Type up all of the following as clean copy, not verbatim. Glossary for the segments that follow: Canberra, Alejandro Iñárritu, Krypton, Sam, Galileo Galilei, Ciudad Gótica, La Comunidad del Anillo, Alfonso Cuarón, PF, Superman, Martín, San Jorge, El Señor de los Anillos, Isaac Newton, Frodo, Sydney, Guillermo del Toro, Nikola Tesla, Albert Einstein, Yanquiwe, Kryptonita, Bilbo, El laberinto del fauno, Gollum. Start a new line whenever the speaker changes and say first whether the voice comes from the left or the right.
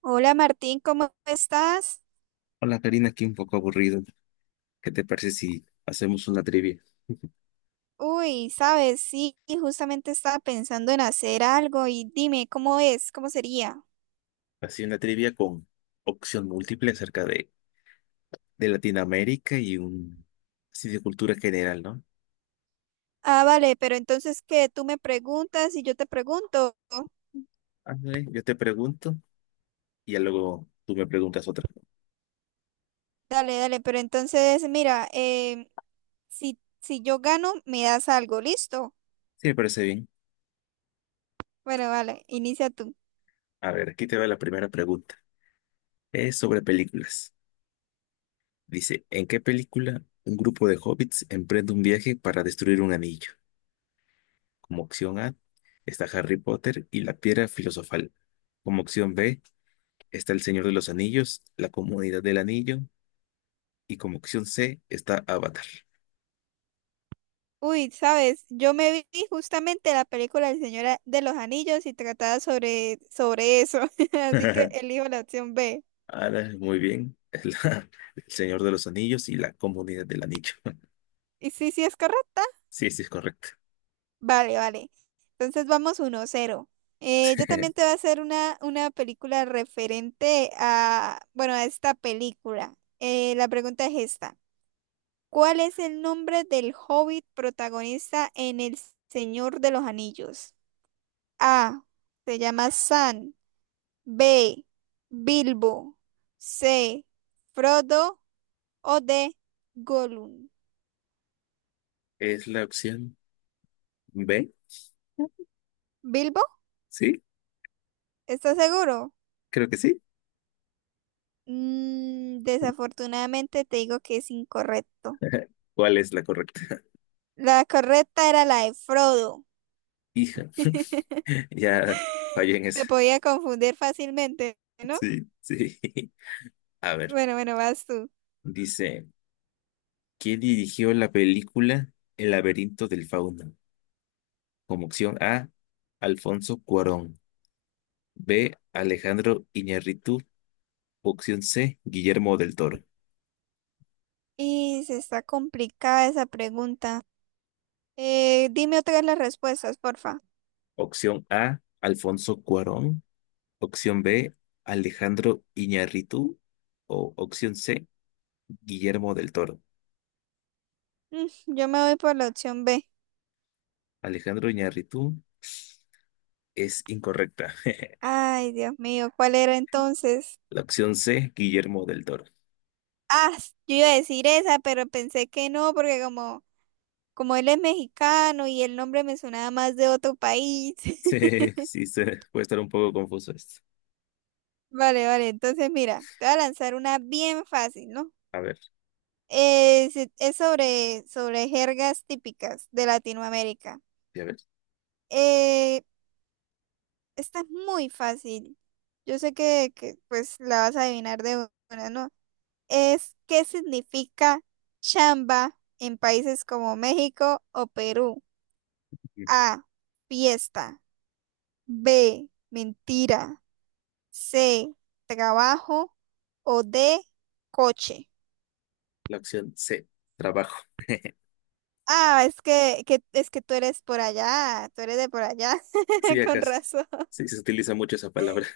right: Hola Martín, ¿cómo estás?
left: Hola Karina, aquí un poco aburrido. ¿Qué te parece si hacemos una trivia?
right: Uy, sabes, sí, justamente estaba pensando en hacer algo y dime, ¿cómo es? ¿Cómo sería?
left: Así una trivia con opción múltiple acerca de Latinoamérica y un así de cultura general, ¿no?
right: Ah, vale, pero entonces que tú me preguntas y yo te pregunto.
left: Ándale, yo te pregunto y ya luego tú me preguntas otra.
right: Dale, dale, pero entonces mira, si yo gano, me das algo, ¿listo?
left: Sí, me parece bien.
right: Bueno, vale, inicia tú.
left: A ver, aquí te va la primera pregunta. Es sobre películas. Dice, ¿en qué película un grupo de hobbits emprende un viaje para destruir un anillo? Como opción A está Harry Potter y la piedra filosofal. Como opción B está El Señor de los Anillos, La Comunidad del Anillo, y como opción C está Avatar.
right: Uy, sabes, yo me vi justamente la película El Señor de los Anillos y trataba sobre eso, así que elijo la opción B.
left: Ahora, muy bien. El Señor de los Anillos y La Comunidad del Anillo.
right: ¿Y sí es correcta?
left: Sí, sí, es correcto.
right: Vale, vale. Entonces vamos uno cero. Yo también te voy a hacer una película referente a, bueno, a esta película. La pregunta es esta. ¿Cuál es el nombre del hobbit protagonista en El Señor de los Anillos? A. Se llama Sam. B. Bilbo. C. Frodo. O D. Gollum.
left: ¿Es la opción B?
right: ¿Bilbo?
left: ¿Sí?
right: ¿Estás seguro?
left: Creo que sí.
right: Desafortunadamente te digo que es incorrecto.
left: ¿Cuál es la correcta?
right: La correcta era la de Frodo.
left: Hija, ya fallé en esa.
right: Se podía confundir fácilmente, ¿no?
left: Sí, sí. A ver,
right: Bueno, bueno, vas tú.
left: dice, ¿quién dirigió la película El laberinto del fauno? Como opción A, Alfonso Cuarón. B, Alejandro Iñárritu. Opción C, Guillermo del Toro.
right: Y se está complicada esa pregunta. Dime otra vez las respuestas, porfa.
left: Opción A, Alfonso Cuarón. Opción B, Alejandro Iñárritu. O opción C, Guillermo del Toro.
right: Mm, yo me voy por la opción B.
left: Alejandro Iñárritu es incorrecta.
right: Ay, Dios mío, ¿cuál era entonces?
left: La opción C, Guillermo del Toro.
right: Ah, yo iba a decir esa, pero pensé que no, porque como él es mexicano y el nombre me sonaba más de otro país.
left: Sí, sí, se puede estar un poco confuso esto.
right: Vale, vale, entonces mira, te voy a lanzar una bien fácil, ¿no?
left: A ver,
right: Es sobre jergas típicas de Latinoamérica.
left: a ver.
right: Eh, Esta es muy fácil. Yo sé pues la vas a adivinar de una, ¿no? Es, ¿qué significa chamba en países como México o Perú? A, fiesta. B, mentira. C, trabajo. O D, coche.
left: La opción C. Trabajo.
right: Ah, es que es que tú eres por allá, tú eres de por allá,
left: Sí,
right: con
left: acá se,
right: razón.
left: sí, se utiliza mucho esa palabra.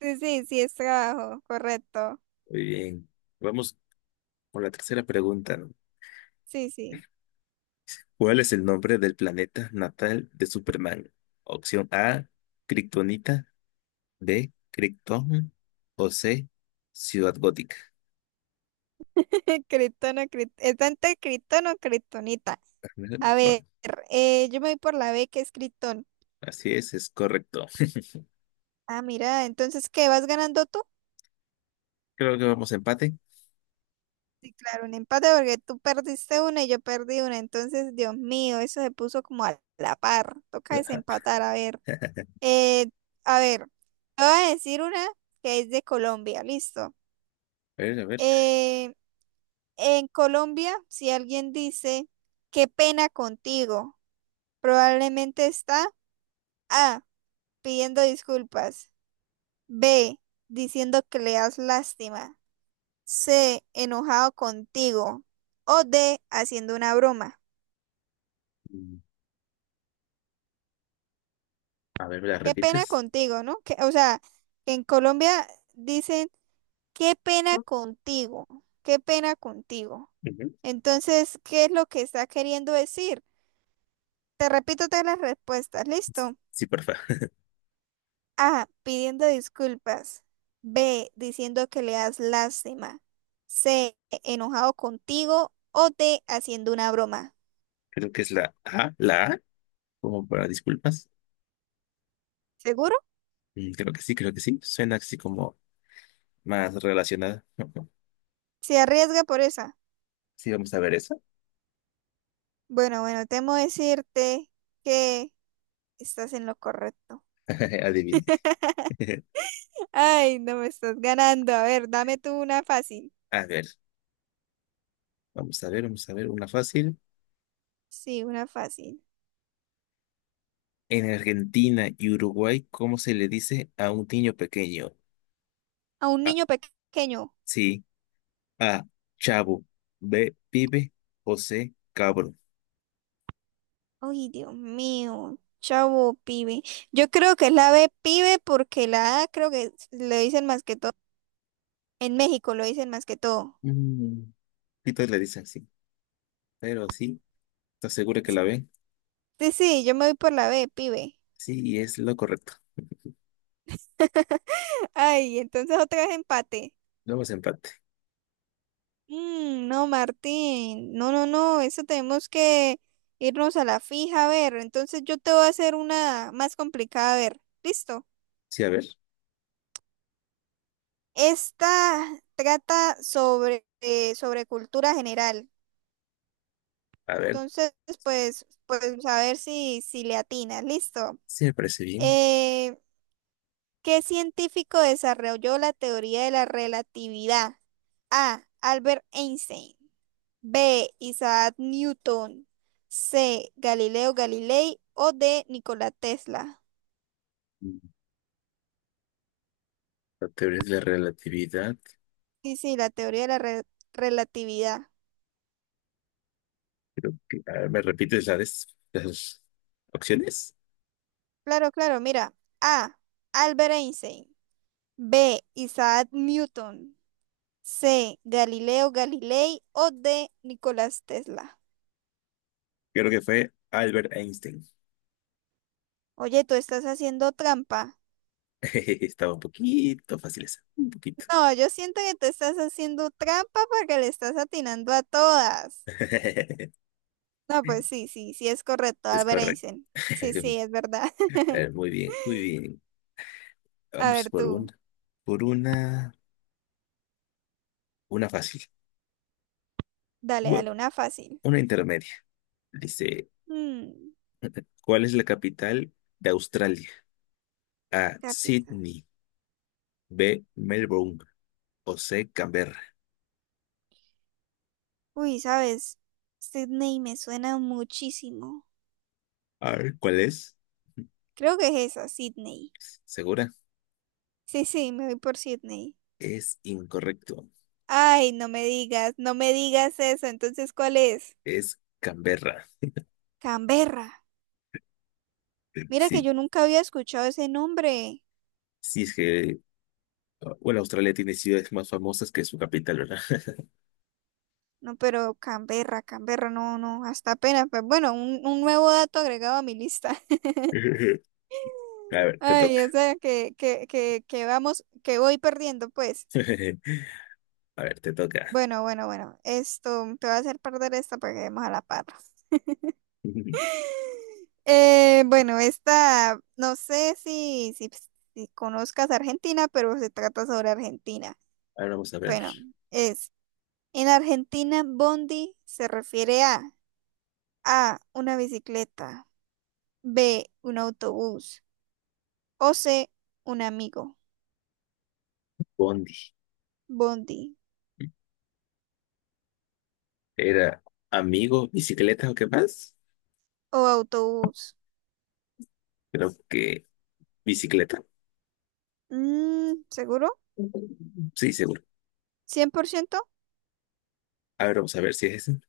right: Sí, es trabajo, correcto.
left: Muy bien. Vamos por la tercera pregunta, ¿no?
right: Sí, sí.
left: ¿Cuál es el nombre del planeta natal de Superman? Opción A, Kryptonita, B, Krypton, o C, Ciudad Gótica.
right: Criptono, es tanto criptono, criptonita.
left: Ajá. Bueno,
right: A ver, yo me voy por la B que es criptón.
left: así es correcto.
right: Ah, mira, entonces, ¿qué vas ganando tú?
left: Creo que vamos a empate.
right: Sí, claro, un empate porque tú perdiste una y yo perdí una. Entonces, Dios mío, eso se puso como a la par. Toca
left: Ajá.
right: desempatar, a ver. Eh, a ver, te voy a decir una que es de Colombia, listo.
left: A ver, a ver.
right: Eh, en Colombia, si alguien dice, qué pena contigo. Probablemente está A, pidiendo disculpas; B, diciendo que le das lástima; C, enojado contigo; o D, haciendo una broma.
left: Mm, A ver, ¿me la
right: Qué pena
left: repites?
right: contigo, ¿no? O sea, en Colombia dicen, qué pena contigo, qué pena contigo.
left: Ujú.
right: Entonces, ¿qué es lo que está queriendo decir? Te repito todas las respuestas, ¿listo?
left: Sí, porfa.
right: A. Pidiendo disculpas. B. Diciendo que le das lástima. C. Enojado contigo. O D. Haciendo una broma.
left: Creo que es la A, como para disculpas.
right: ¿Seguro?
left: Creo que sí, creo que sí. Suena así como más relacionada.
right: ¿Se arriesga por esa?
left: Sí, vamos a ver eso.
right: Bueno, bueno, temo decirte que estás en lo correcto.
left: Adivine.
right: Ay, no, me estás ganando. A ver, dame tú una fácil.
left: A ver. Vamos a ver, vamos a ver, una fácil.
right: Sí, una fácil.
left: En Argentina y Uruguay, ¿cómo se le dice a un niño pequeño?
right: A un
left: A,
right: niño pequeño.
left: sí, A, chavo, B, pibe, o C, cabro.
right: Ay, Dios mío. Chavo, pibe. Yo creo que es la B, pibe, porque la A creo que le dicen más que todo. En México lo dicen más que todo.
left: Mm, y todos le dicen sí, pero sí, ¿estás segura que
right: Sí,
left: la ven?
right: sí, yo me voy por la B, pibe.
left: Sí, y es lo correcto.
right: Ay, entonces otra vez empate.
left: Vamos a empate.
right: Mm, no, Martín. No, no, no. Eso tenemos que irnos a la fija. A ver, entonces yo te voy a hacer una más complicada. A ver, listo.
left: Sí,
right: Esta trata sobre, sobre cultura general.
left: a ver,
right: Entonces, pues a ver si le atinas. Listo.
left: sí me parece bien.
right: Eh, ¿Qué científico desarrolló la teoría de la relatividad? A. Albert Einstein. B. Isaac Newton. C. Galileo Galilei. O D. Nikola Tesla.
left: Mm, La teoría de la relatividad,
right: Sí, sí, la teoría de la relatividad.
left: creo que, a ver, ¿me repites la de las opciones?
right: Claro, claro, mira. A. Albert Einstein. B. Isaac Newton. C. Galileo Galilei. O D. Nicolás Tesla.
left: Creo que fue Albert Einstein.
right: Oye, tú estás haciendo trampa.
left: Estaba un poquito fácil esa, un poquito.
right: No, yo siento que te estás haciendo trampa porque le estás atinando a todas. No, pues sí es correcto,
left: Es
right: Albert
left: correcto.
right: Einstein. Sí, sí, es verdad.
left: A ver, muy bien, muy bien.
right: A
left: Vamos
right: ver
left: por
right: tú,
left: una, por una, una fácil.
right: dale,
left: Bueno,
right: dale una fácil.
left: una intermedia. Dice,
right: Mm,
left: ¿cuál es la capital de Australia? A,
right: capital.
left: Sydney, B, Melbourne, o C, Canberra.
right: Uy, ¿sabes? Sydney me suena muchísimo.
left: A ver, ¿cuál es?
right: Creo que es esa, Sydney.
left: ¿Segura?
right: Sí, sí, me voy por Sydney.
left: Es incorrecto.
right: Ay, no me digas, no me digas eso. Entonces, ¿cuál es?
left: Es Canberra.
right: Canberra. Mira que
left: Sí,
right: yo nunca había escuchado ese nombre.
left: sí es que, bueno, Australia tiene ciudades más famosas que su capital, ¿verdad?
right: No, pero Canberra, Canberra, no, no, hasta apenas. Pues bueno, un nuevo dato agregado a mi lista.
left: A ver, te
right: Ay,
left: toca.
right: o sea, que vamos, que voy perdiendo, pues.
left: A ver, te toca.
right: Bueno, bueno, bueno. Esto, te voy a hacer perder esta para que demos a la par. Bueno, esta, no sé si conozcas Argentina, pero se trata sobre Argentina.
left: Ahora vamos a ver.
right: Bueno, es, en Argentina, bondi se refiere a A, una bicicleta; B, un autobús; o C, un amigo.
left: Bondi.
right: Bondi
left: ¿Era amigo, bicicleta o qué más?
right: o autobús.
left: Creo que bicicleta.
right: Mm, ¿seguro?
left: Sí, seguro.
right: 100%
left: A ver, vamos a ver si es ese.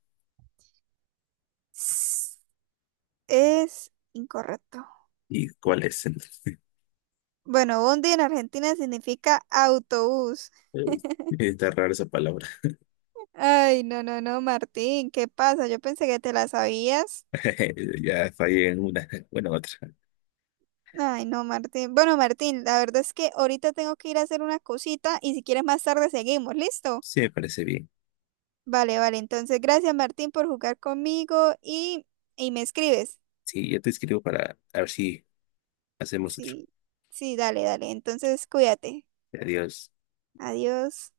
right: es incorrecto.
left: ¿Y cuál es entonces?
right: Bueno, bondi en Argentina significa autobús.
left: Eh, Está rara esa palabra.
right: Ay, no, no, no, Martín, ¿qué pasa? Yo pensé que te la sabías.
left: Ya fallé en una. Bueno, en otra.
right: Ay, no, Martín. Bueno, Martín, la verdad es que ahorita tengo que ir a hacer una cosita y si quieres más tarde seguimos, ¿listo?
left: Sí, me parece bien.
right: Vale, vale, entonces gracias, Martín, por jugar conmigo y me escribes.
left: Sí, yo te escribo para a ver si hacemos otro.
right: Sí, sí, dale, dale. Entonces, cuídate.
left: Adiós.
right: Adiós.